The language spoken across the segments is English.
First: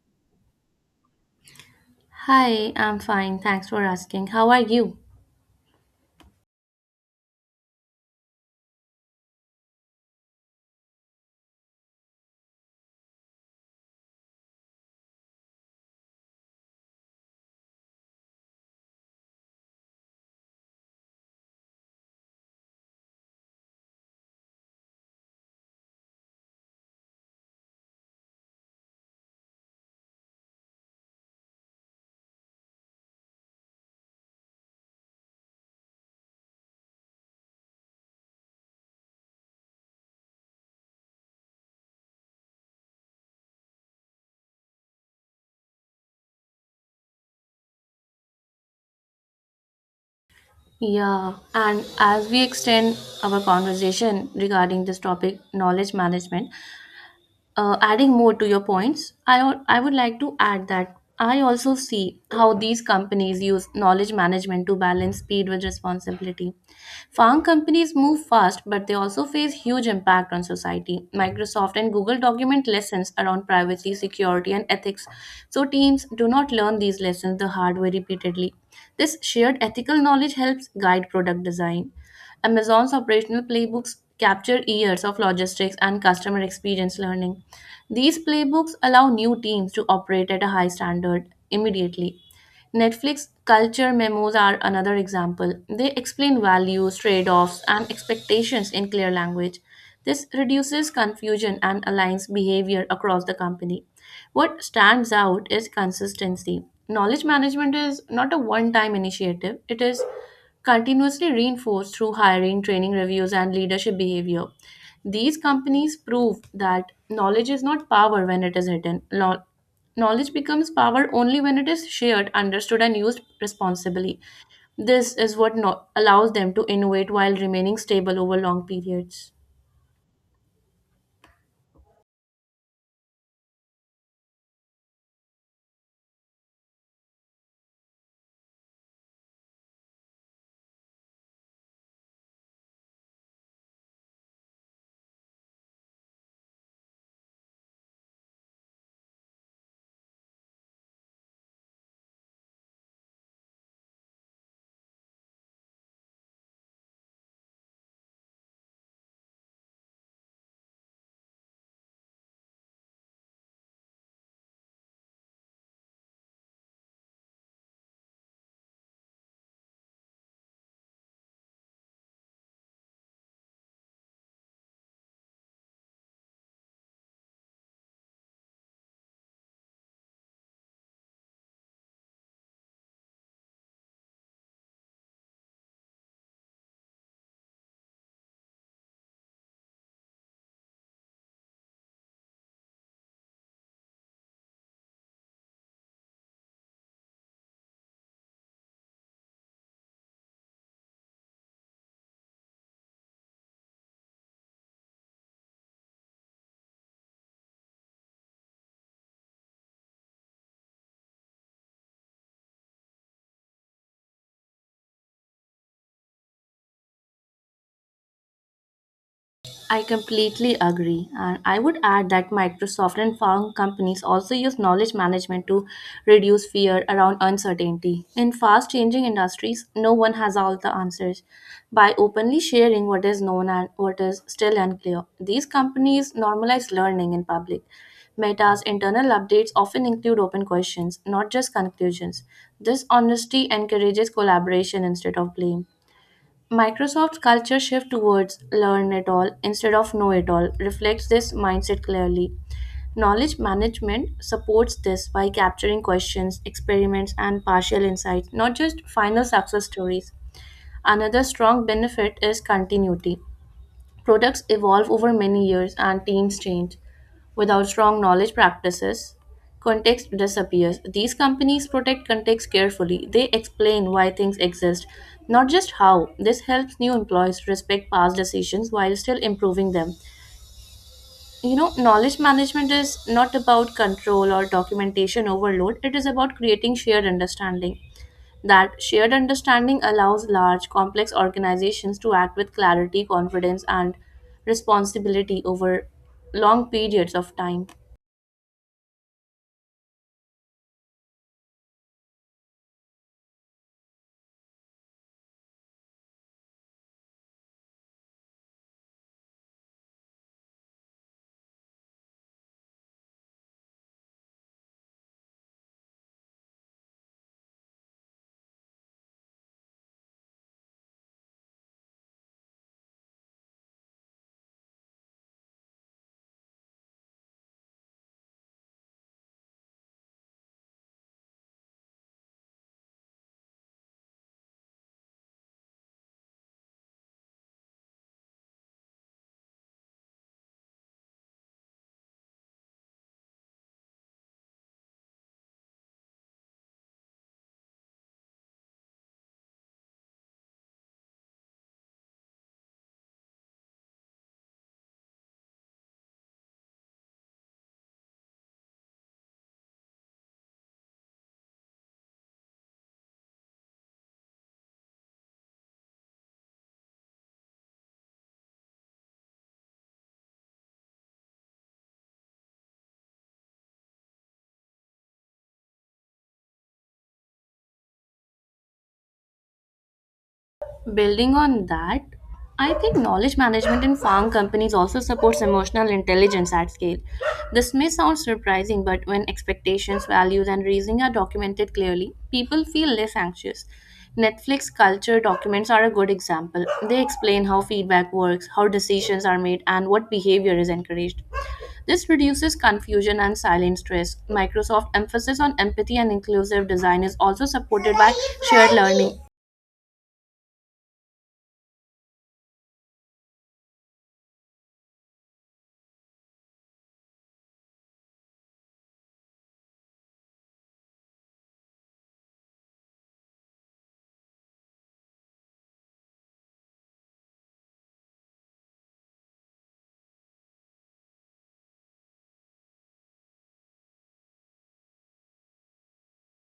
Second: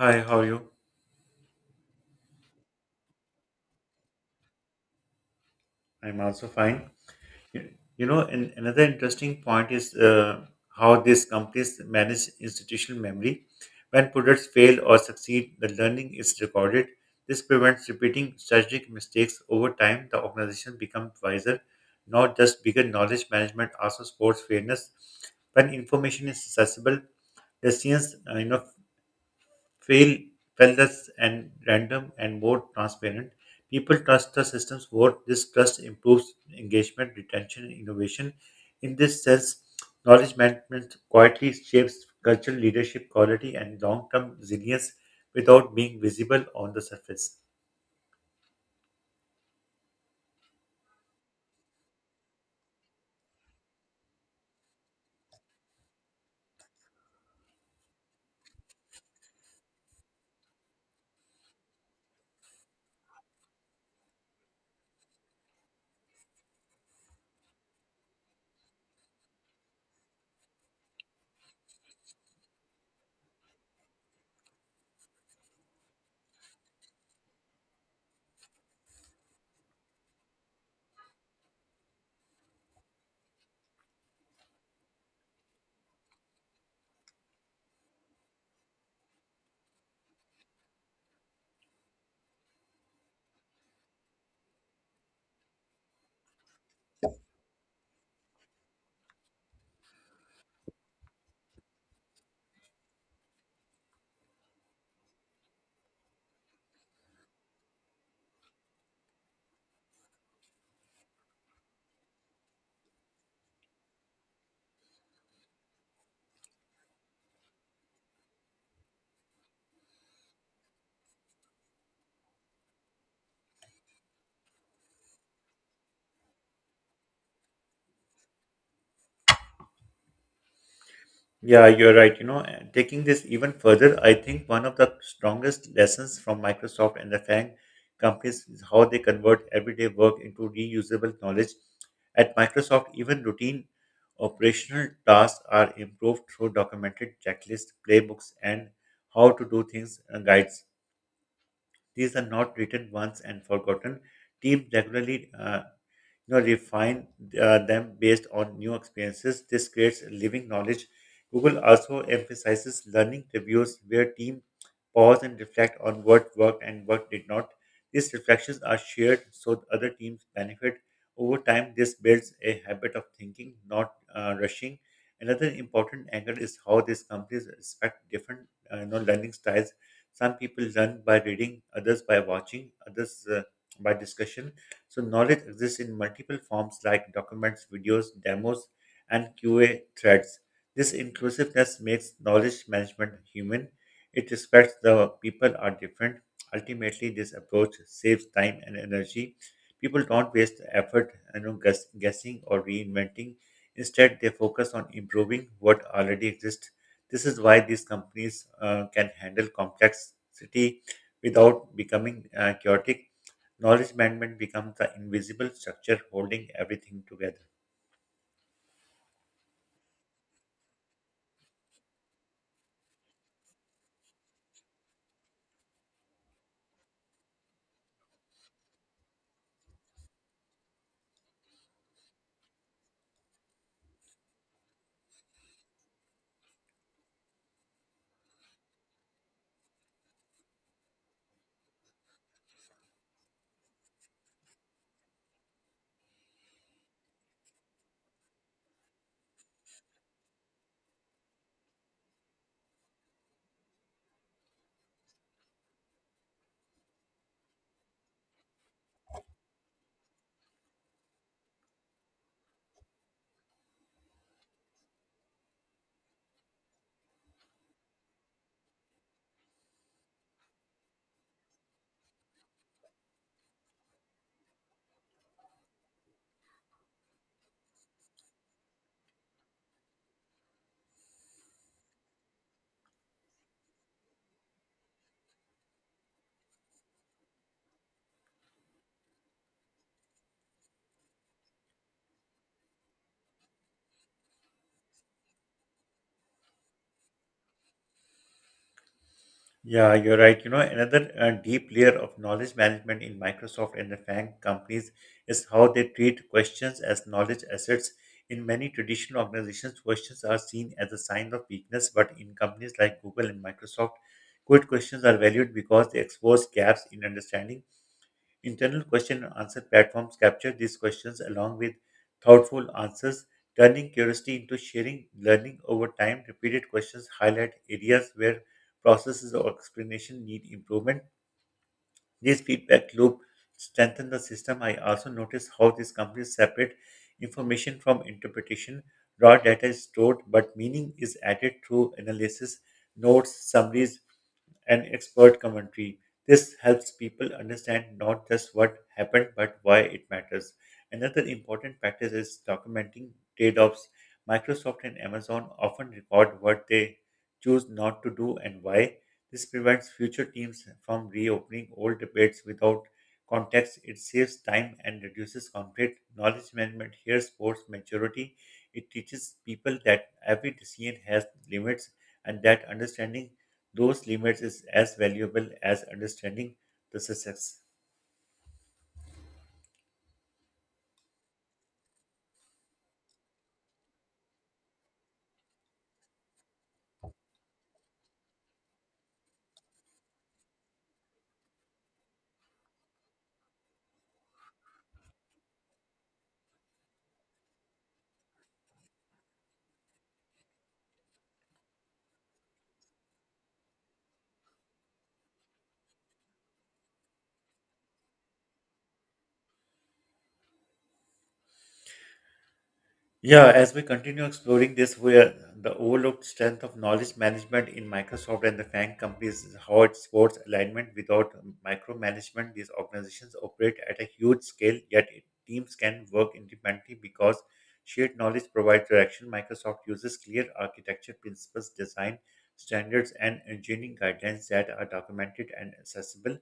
Hi, how are you? Hi, I'm fine. Thanks for asking. How are you? I'm also fine. You Another interesting point is how these companies manage institutional memory. When products fail or succeed, the learning is recorded. This prevents repeating strategic mistakes over time. The organization becomes wiser, not just bigger knowledge management, also sports fairness. When information is accessible, decisions feel fearless and random and more transparent. People trust the systems more. This trust improves engagement, retention, and innovation. In this sense, knowledge management quietly shapes cultural leadership quality and long-term resilience without being visible on the surface. Yeah, and as we extend our conversation regarding this topic, knowledge management, adding more to your points, I would like to add that I also see how these companies use knowledge management to balance speed with responsibility. Farm companies move fast, but they also face huge impact on society. Microsoft and Google document lessons around privacy, security, and ethics, so teams do not learn these lessons the hard way repeatedly. This shared ethical knowledge helps guide product design. Amazon's operational playbooks capture years of logistics and customer experience learning. These playbooks allow new teams to operate at a high standard immediately. Netflix culture memos are another example. They explain values, trade offs, and expectations in clear language. This reduces confusion and aligns behavior across the company. What stands out is consistency. Knowledge management is not a one time initiative, it is continuously reinforced through hiring, training reviews, and leadership behavior. These companies prove that knowledge is not power when it is hidden. Knowledge becomes power only when it is shared, understood, and used responsibly. This is what allows them to innovate while remaining stable over long periods. Yeah, you're right. You know, and taking this even further, I think one of the strongest lessons from Microsoft and the FANG companies is how they convert everyday work into reusable knowledge. At Microsoft, even routine operational tasks are improved through documented checklists, playbooks, and how to do things guides. These are not written once and forgotten. Teams regularly refine them based on new experiences. This creates living knowledge. Google also emphasizes learning reviews where teams pause and reflect on what worked and what did not. These reflections are shared so other teams benefit. Over time, this builds a habit of thinking, not rushing. Another important angle is how these companies respect different learning styles, some people learn by reading, others by watching, others by discussion. So knowledge exists in multiple forms like documents, videos, demos, and QA threads. This inclusiveness makes knowledge management human. It respects the people are different. Ultimately, this approach saves time and energy. People don't waste effort guessing or reinventing. Instead, they focus on improving what already exists. This is why these companies can handle complexity without becoming chaotic. Knowledge management becomes the invisible structure holding everything together. I completely agree. And I would add that Microsoft and farm companies also use knowledge management to reduce fear around uncertainty. In fast changing industries, no one has all the answers. By openly sharing what is known and what is still unclear, these companies normalize learning in public. Meta's internal updates often include open questions, not just conclusions. This honesty encourages collaboration instead of blame. Microsoft's culture shift towards learn it all instead of know it all reflects this mindset clearly. Knowledge management supports this by capturing questions, experiments, and partial insights, not just final success stories. Another strong benefit is continuity. Products evolve over many years and teams change. Without strong knowledge practices, context disappears. These companies protect context carefully. They explain why things exist, not just how. This helps new employees respect past decisions while still improving them. You know, knowledge management is not about control or documentation overload, it is about creating shared understanding. That shared understanding allows large, complex organizations to act with clarity, confidence, and responsibility over long periods of time. Yeah, you're right. You know, another deep layer of knowledge management in Microsoft and the FANG companies is how they treat questions as knowledge assets. In many traditional organizations, questions are seen as a sign of weakness, but in companies like Google and Microsoft, good questions are valued because they expose gaps in understanding. Internal question and answer platforms capture these questions along with thoughtful answers, turning curiosity into sharing learning over time. Repeated questions highlight areas where processes or explanation need improvement. This feedback loop strengthens the system. I also noticed how these companies separate information from interpretation. Raw data is stored, but meaning is added through analysis, notes, summaries, and expert commentary. This helps people understand not just what happened, but why it matters. Another important practice is documenting trade offs. Microsoft and Amazon often record what they choose not to do and why. This prevents future teams from reopening old debates without context. It saves time and reduces conflict. Knowledge management here supports maturity. It teaches people that every decision has limits and that understanding those limits is as valuable as understanding the success. Building on that, I think knowledge management in farm companies also supports emotional intelligence at scale. This may sound surprising, but when expectations, values, and reasoning are documented clearly, people feel less anxious. Netflix culture documents are a good example. They explain how feedback works, how decisions are made, and what behavior is encouraged. This reduces confusion and silent stress. Microsoft emphasis on empathy and inclusive design is also supported by shared learning. Yeah, as we continue exploring this, where the overlooked strength of knowledge management in Microsoft and the FANG companies is how it supports alignment without micromanagement. These organizations operate at a huge scale, yet teams can work independently because shared knowledge provides direction. Microsoft uses clear architecture principles, design standards, and engineering guidelines that are documented and accessible.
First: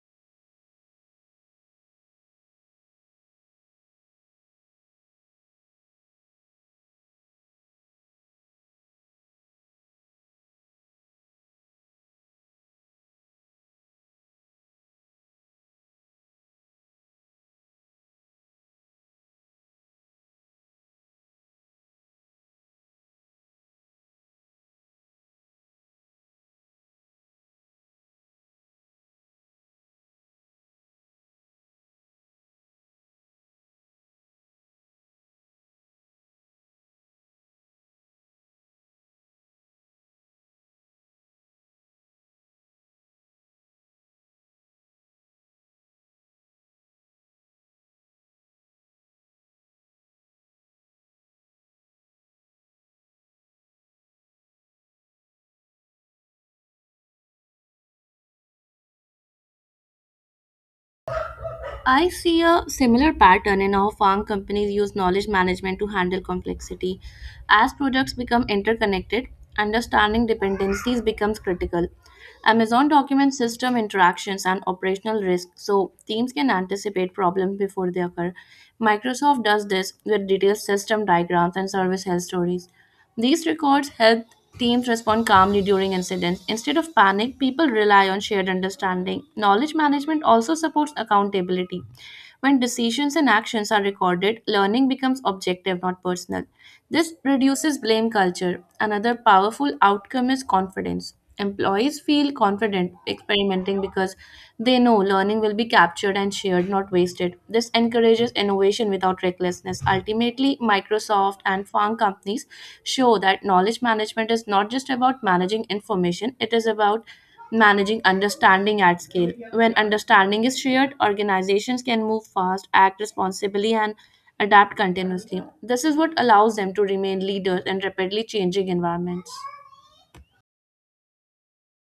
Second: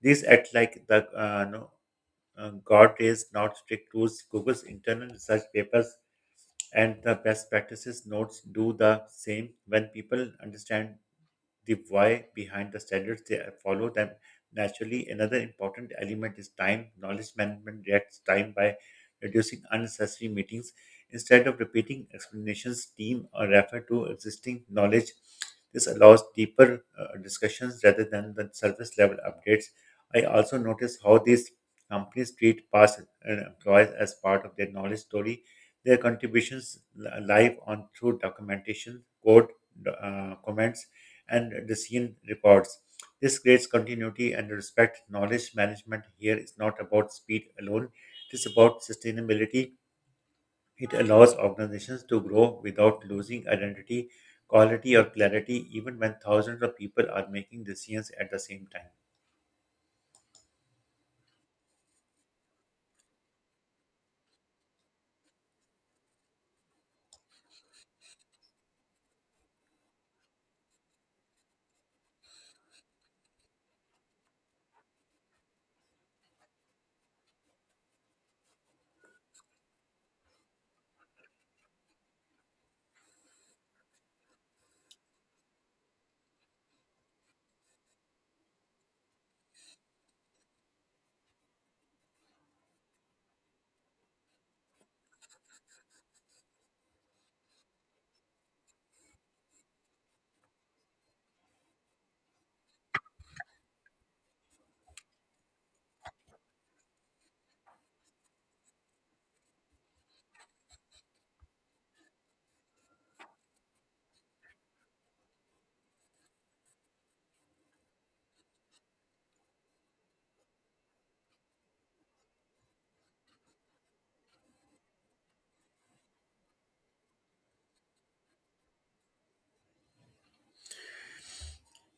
These act like the guardrails, not strict rules. Google's internal research papers and the best practices notes do the same. When people understand the why behind the standards, they follow them naturally. Another important element is time. Knowledge management reacts time by reducing unnecessary meetings. Instead of repeating explanations, team or refer to existing knowledge. This allows deeper discussions rather than the surface level updates. I also notice how these companies treat past employees as part of their knowledge story. Their contributions live on through documentation, code, comments, and the scene records. This creates continuity and respect. Knowledge management here is not about speed alone, it is about sustainability. It allows organizations to grow without losing identity, quality, or clarity, even when thousands of people are making decisions at the same time. I see a similar pattern in how farm companies use knowledge management to handle complexity. As products become interconnected, understanding dependencies becomes critical. Amazon documents system interactions and operational risk so teams can anticipate problems before they occur. Microsoft does this with detailed system diagrams and service health stories. These records help teams respond calmly during incidents. Instead of panic, people rely on shared understanding. Knowledge management also supports accountability. When decisions and actions are recorded, learning becomes objective, not personal. This reduces blame culture. Another powerful outcome is confidence. Employees feel confident experimenting because they know learning will be captured and shared, not wasted. This encourages innovation without recklessness. Ultimately, Microsoft and farm companies show that knowledge management is not just about managing information, it is about managing understanding at scale. When understanding is shared, organizations can move fast, act responsibly, and adapt continuously. This is what allows them to remain leaders in rapidly changing environments.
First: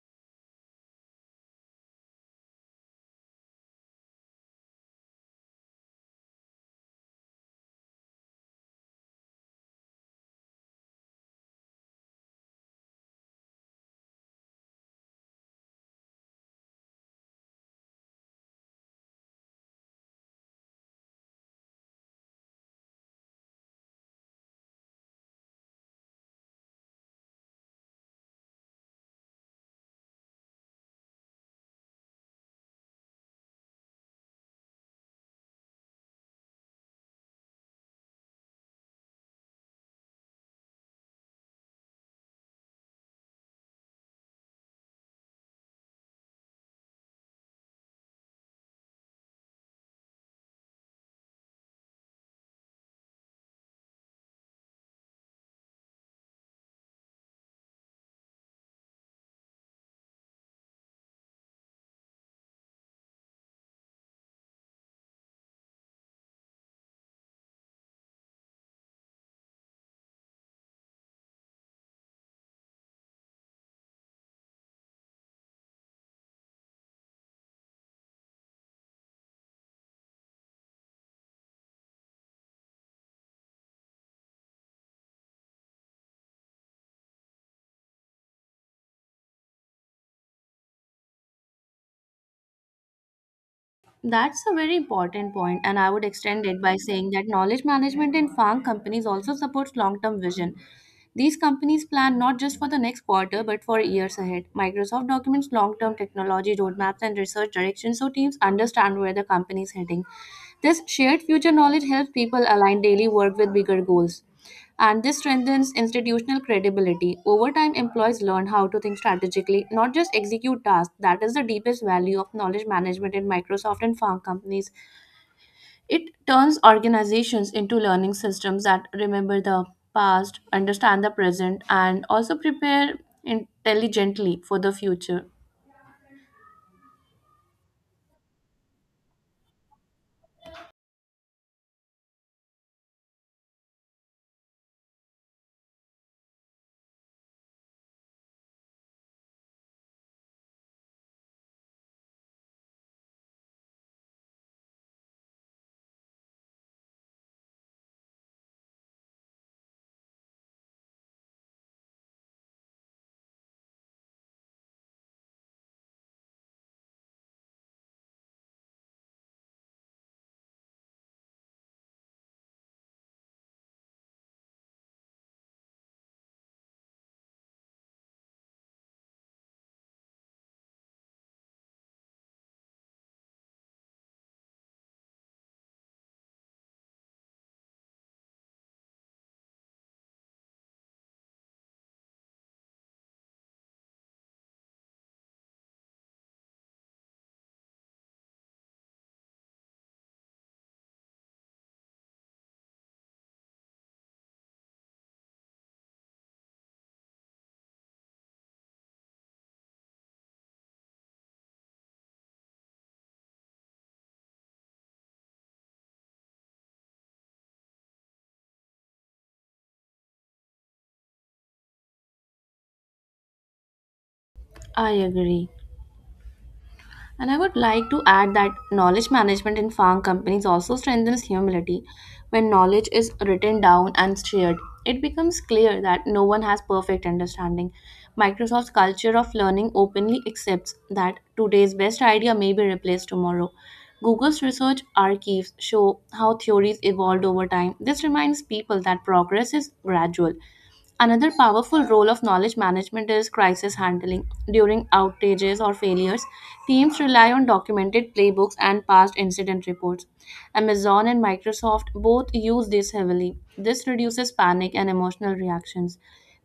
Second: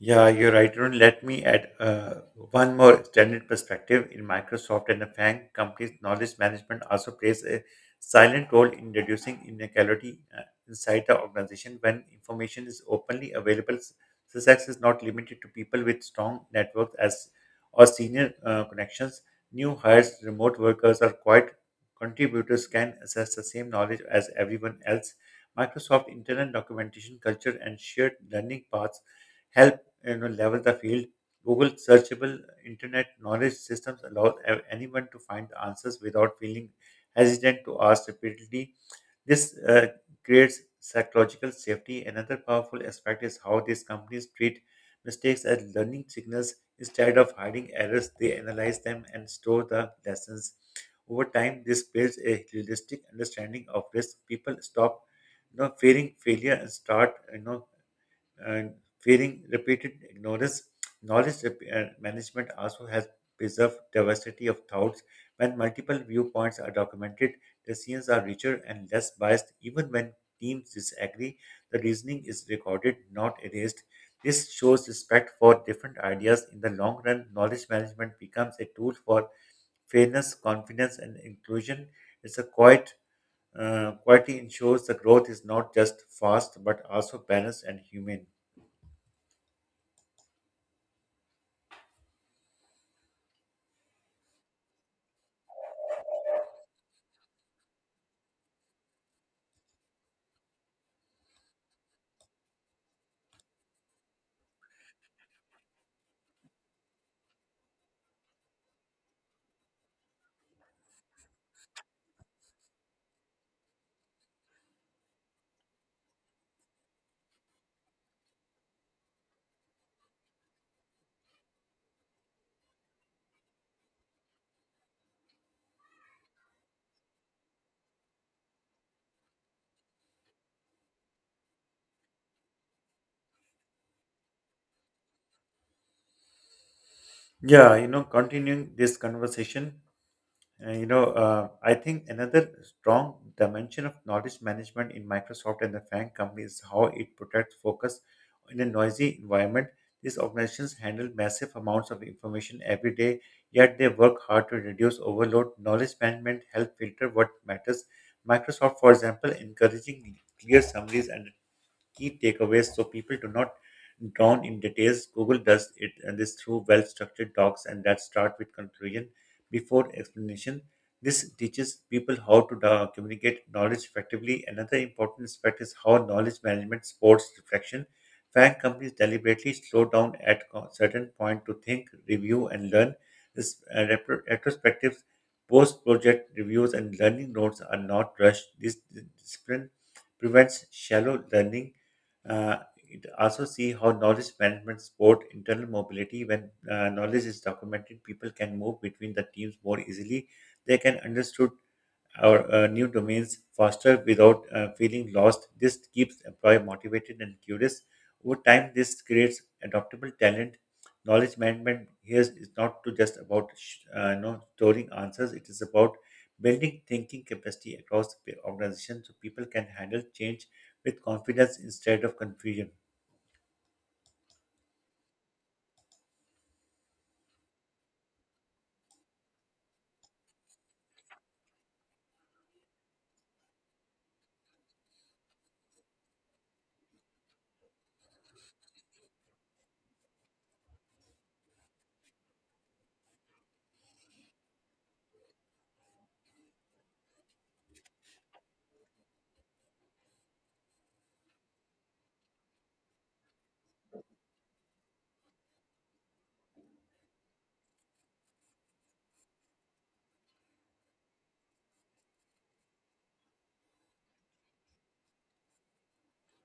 Yeah, you're right, Arun. Let me add one more standard perspective. In Microsoft and the FANG companies, knowledge management also plays a silent role in reducing inequality inside the organization. When information is openly available, success is not limited to people with strong networks as or senior connections. New hires, remote workers, or quiet contributors can access the same knowledge as everyone else. Microsoft internal documentation culture and shared learning paths help level the field. Google searchable internet knowledge systems allow anyone to find the answers without feeling hesitant to ask repeatedly. This creates psychological safety. Another powerful aspect is how these companies treat mistakes as learning signals instead of hiding errors. They analyze them and store the lessons. Over time, this builds a realistic understanding of risk. People stop fearing failure and start you know and fearing repeated ignorance. Knowledge rep- and management also has preserved diversity of thoughts. When multiple viewpoints are documented, decisions are richer and less biased. Even when teams disagree, the reasoning is recorded, not erased. This shows respect for different ideas. In the long run, knowledge management becomes a tool for fairness, confidence, and inclusion. It's a quiet quality ensures the growth is not just fast but also balanced and humane. That's a very important point, and I would extend it by saying that knowledge management in farm companies also supports long term vision. These companies plan not just for the next quarter but for years ahead. Microsoft documents long term technology roadmaps and research directions so teams understand where the company is heading. This shared future knowledge helps people align daily work with bigger goals and this strengthens institutional credibility. Over time, employees learn how to think strategically, not just execute tasks. That is the deepest value of knowledge management in Microsoft and farm companies. It turns organizations into learning systems that remember the past, understand the present, and also prepare intelligently for the future. Yeah, you know, continuing this conversation, I think another strong dimension of knowledge management in Microsoft and the Frank company is how it protects focus in a noisy environment. These organizations handle massive amounts of information every day, yet they work hard to reduce overload. Knowledge management help filter what matters. Microsoft, for example, encouraging clear summaries and key takeaways so people do not drown in details. Google does it and this through well-structured talks and that start with conclusion before explanation. This teaches people how to communicate knowledge effectively. Another important aspect is how knowledge management supports reflection. Fact companies deliberately slow down at certain point to think, review, and learn. This retrospectives, post-project reviews, and learning notes are not rushed. This discipline prevents shallow learning. Uh, it also see how knowledge management support internal mobility. When knowledge is documented, people can move between the teams more easily. They can understood or new domains faster without feeling lost. This keeps employee motivated and curious. Over time, this creates adaptable talent. Knowledge management here is not to just about storing answers. It is about building thinking capacity across the organization so people can handle change with confidence instead of confusion. I agree. And I would like to add that knowledge management in farm companies also strengthens humility. When knowledge is written down and shared, it becomes clear that no one has perfect understanding. Microsoft's culture of learning openly accepts that today's best idea may be replaced tomorrow. Google's research archives show how theories evolved over time. This reminds people that progress is gradual. Another powerful role of knowledge management is crisis handling. During outages or failures, teams rely on documented playbooks and past incident reports. Amazon and Microsoft both use this heavily. This reduces panic and emotional reactions.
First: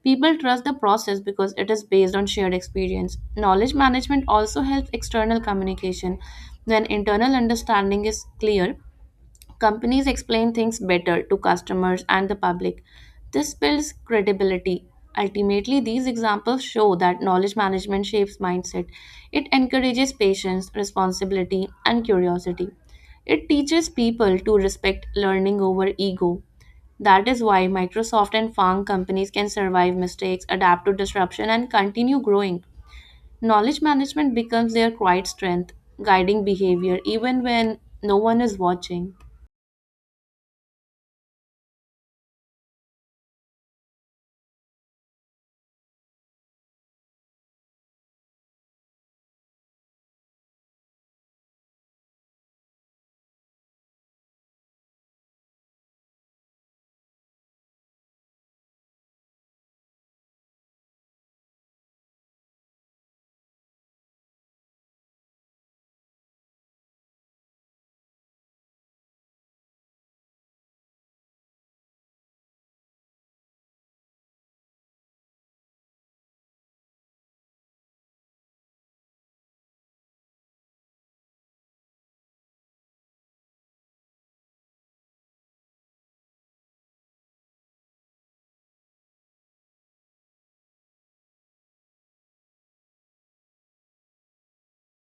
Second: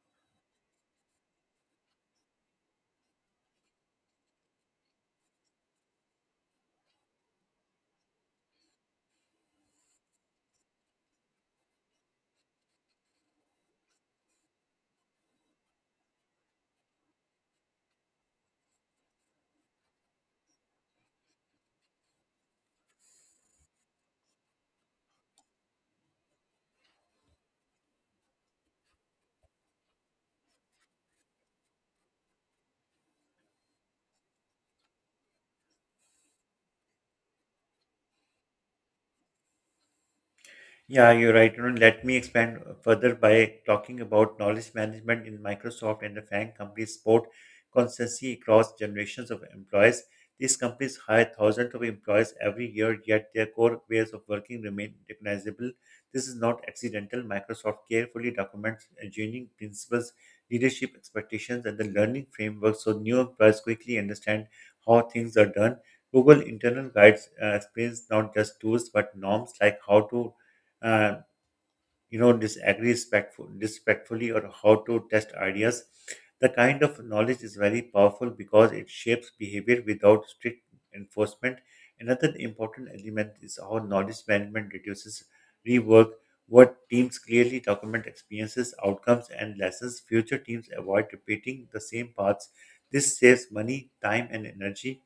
People trust the process because it is based on shared experience. Knowledge management also helps external communication. When internal understanding is clear, companies explain things better to customers and the public. This builds credibility. Ultimately, these examples show that knowledge management shapes mindset. It encourages patience, responsibility, and curiosity. It teaches people to respect learning over ego. That is why Microsoft and farm companies can survive mistakes, adapt to disruption, and continue growing. Knowledge management becomes their quiet strength, guiding behavior even when no one is watching. Yeah, you're right. You know, let me expand further by talking about knowledge management in Microsoft and the FANG companies support consistency across generations of employees. These companies hire thousands of employees every year, yet their core ways of working remain recognizable. This is not accidental. Microsoft carefully documents engineering principles, leadership expectations, and the learning framework so new employees quickly understand how things are done. Google internal guides explains not just tools but norms like how to uh, disagree respectfully or how to test ideas. The kind of knowledge is very powerful because it shapes behavior without strict enforcement. Another important element is how knowledge management reduces rework. What teams clearly document experiences outcomes and lessons, future teams avoid repeating the same paths. This saves money, time, and energy.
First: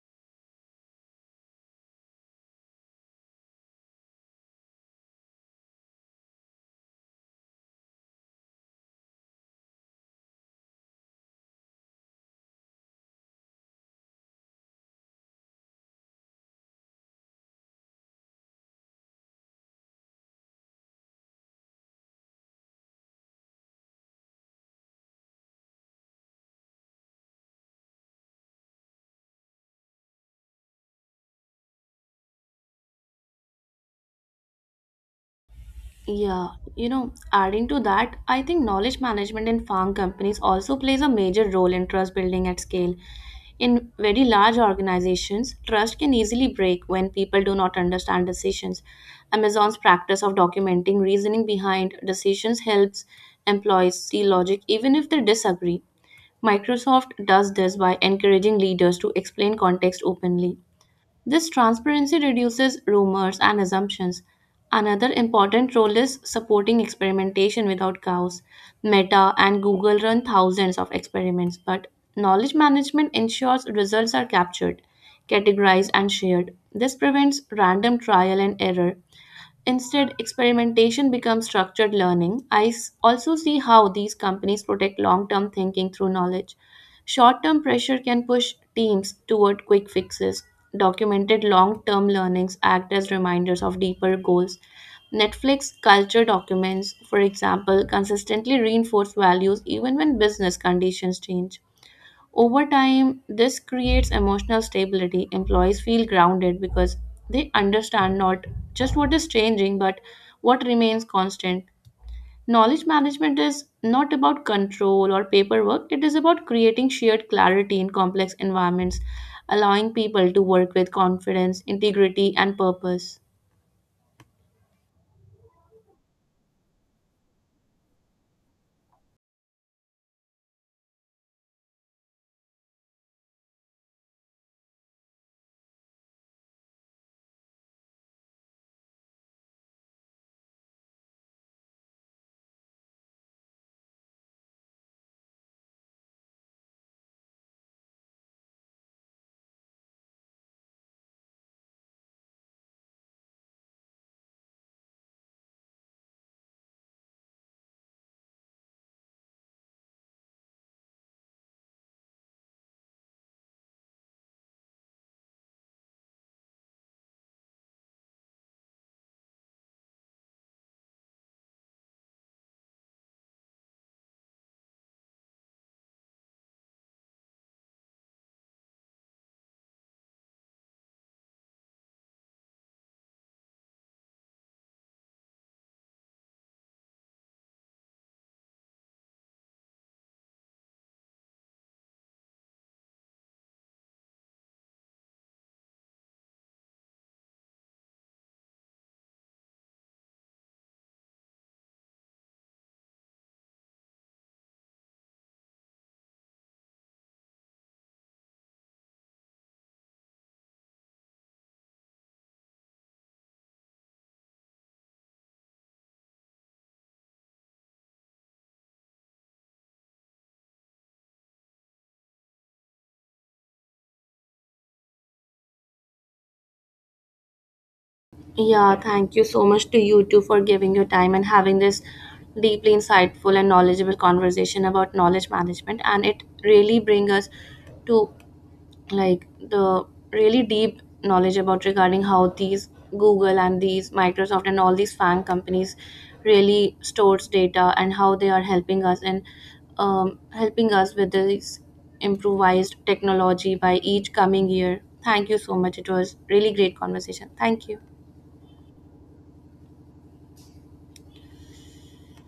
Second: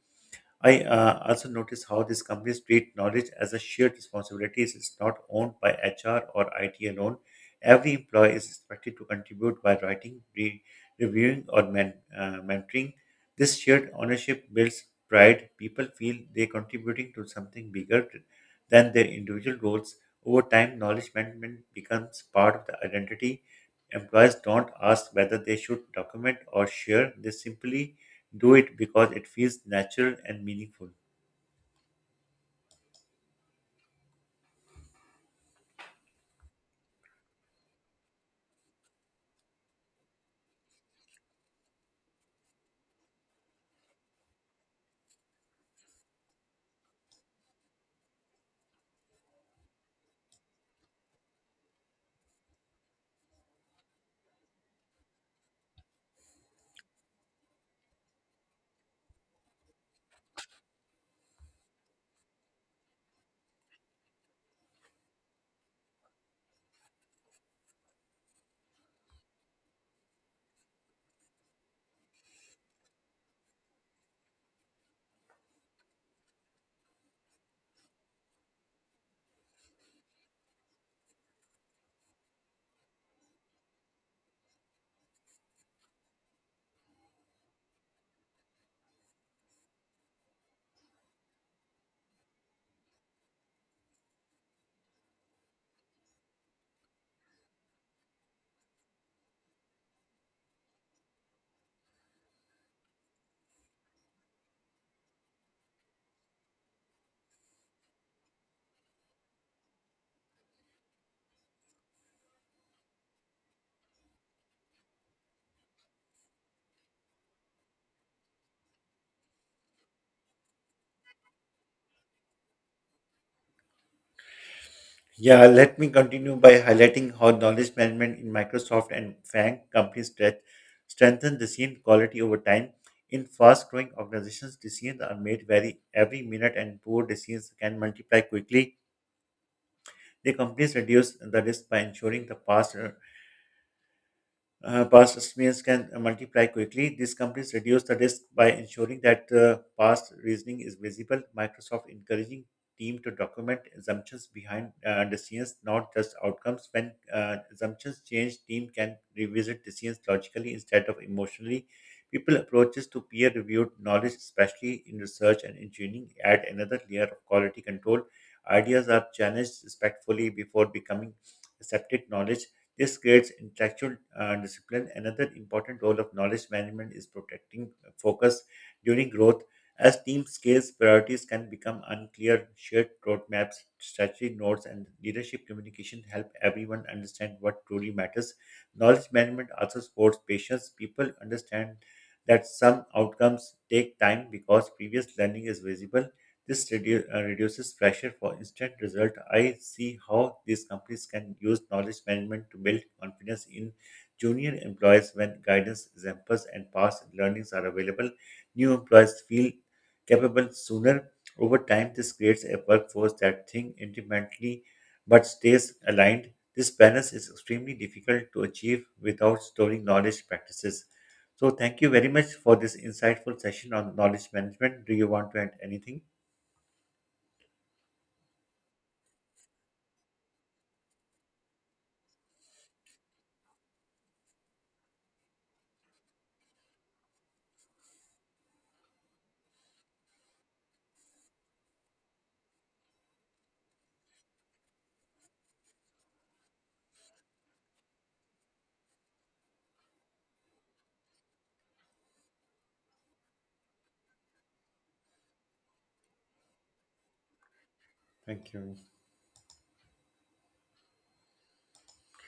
I also notice how these companies treat knowledge as a shared responsibility. It's not owned by HR or IT alone. Every employee is expected to contribute by writing, reviewing, or mentoring. This shared ownership builds pride. People feel they're contributing to something bigger than their individual roles. Over time, knowledge management becomes part of the identity. Employees don't ask whether they should document or share. They simply do it because it feels natural and meaningful. Yeah, you know, adding to that, I think knowledge management in farm companies also plays a major role in trust building at scale. In very large organizations, trust can easily break when people do not understand decisions. Amazon's practice of documenting reasoning behind decisions helps employees see logic even if they disagree. Microsoft does this by encouraging leaders to explain context openly. This transparency reduces rumors and assumptions. Another important role is supporting experimentation without cows. Meta and Google run thousands of experiments, but knowledge management ensures results are captured, categorized, and shared. This prevents random trial and error. Instead, experimentation becomes structured learning. Also see how these companies protect long term thinking through knowledge. Short term pressure can push teams toward quick fixes. Documented long term learnings act as reminders of deeper goals. Netflix culture documents, for example, consistently reinforce values even when business conditions change. Over time, this creates emotional stability. Employees feel grounded because they understand not just what is changing, but what remains constant. Knowledge management is not about control or paperwork, it is about creating shared clarity in complex environments, allowing people to work with confidence, integrity, and purpose. Yeah, let me continue by highlighting how knowledge management in Microsoft and FANG companies strengthen decision quality over time. In fast-growing organizations, decisions are made very every minute, and poor decisions can multiply quickly. The companies reduce the risk by ensuring the past past estimates can multiply quickly. These companies reduce the risk by ensuring that past reasoning is visible. Microsoft encouraging team to document assumptions behind decisions, not just outcomes. When assumptions change, team can revisit decisions logically instead of emotionally. People approaches to peer-reviewed knowledge, especially in research and engineering, add another layer of quality control. Ideas are challenged respectfully before becoming accepted knowledge. This creates intellectual discipline. Another important role of knowledge management is protecting focus during growth. As team scales, priorities can become unclear. Shared roadmaps, strategy notes, and leadership communication help everyone understand what truly matters. Knowledge management also supports patience. People understand that some outcomes take time because previous learning is visible. This reduces pressure for instant result. I see how these companies can use knowledge management to build confidence in junior employees when guidance, examples, and past learnings are available. New employees feel capable sooner. Over time, this creates a workforce that thinks independently but stays aligned. This balance is extremely difficult to achieve without storing knowledge practices. So, thank you very much for this insightful session on knowledge management. Do you want to add anything? Yeah, thank you so much to you too for giving your time and having this deeply insightful and knowledgeable conversation about knowledge management. And it really brings us to like the really deep knowledge about regarding how these Google and these Microsoft and all these FANG companies really stores data and how they are helping us and helping us with this improvised technology by each coming year. Thank you so much. It was really great conversation. Thank you. Thank you.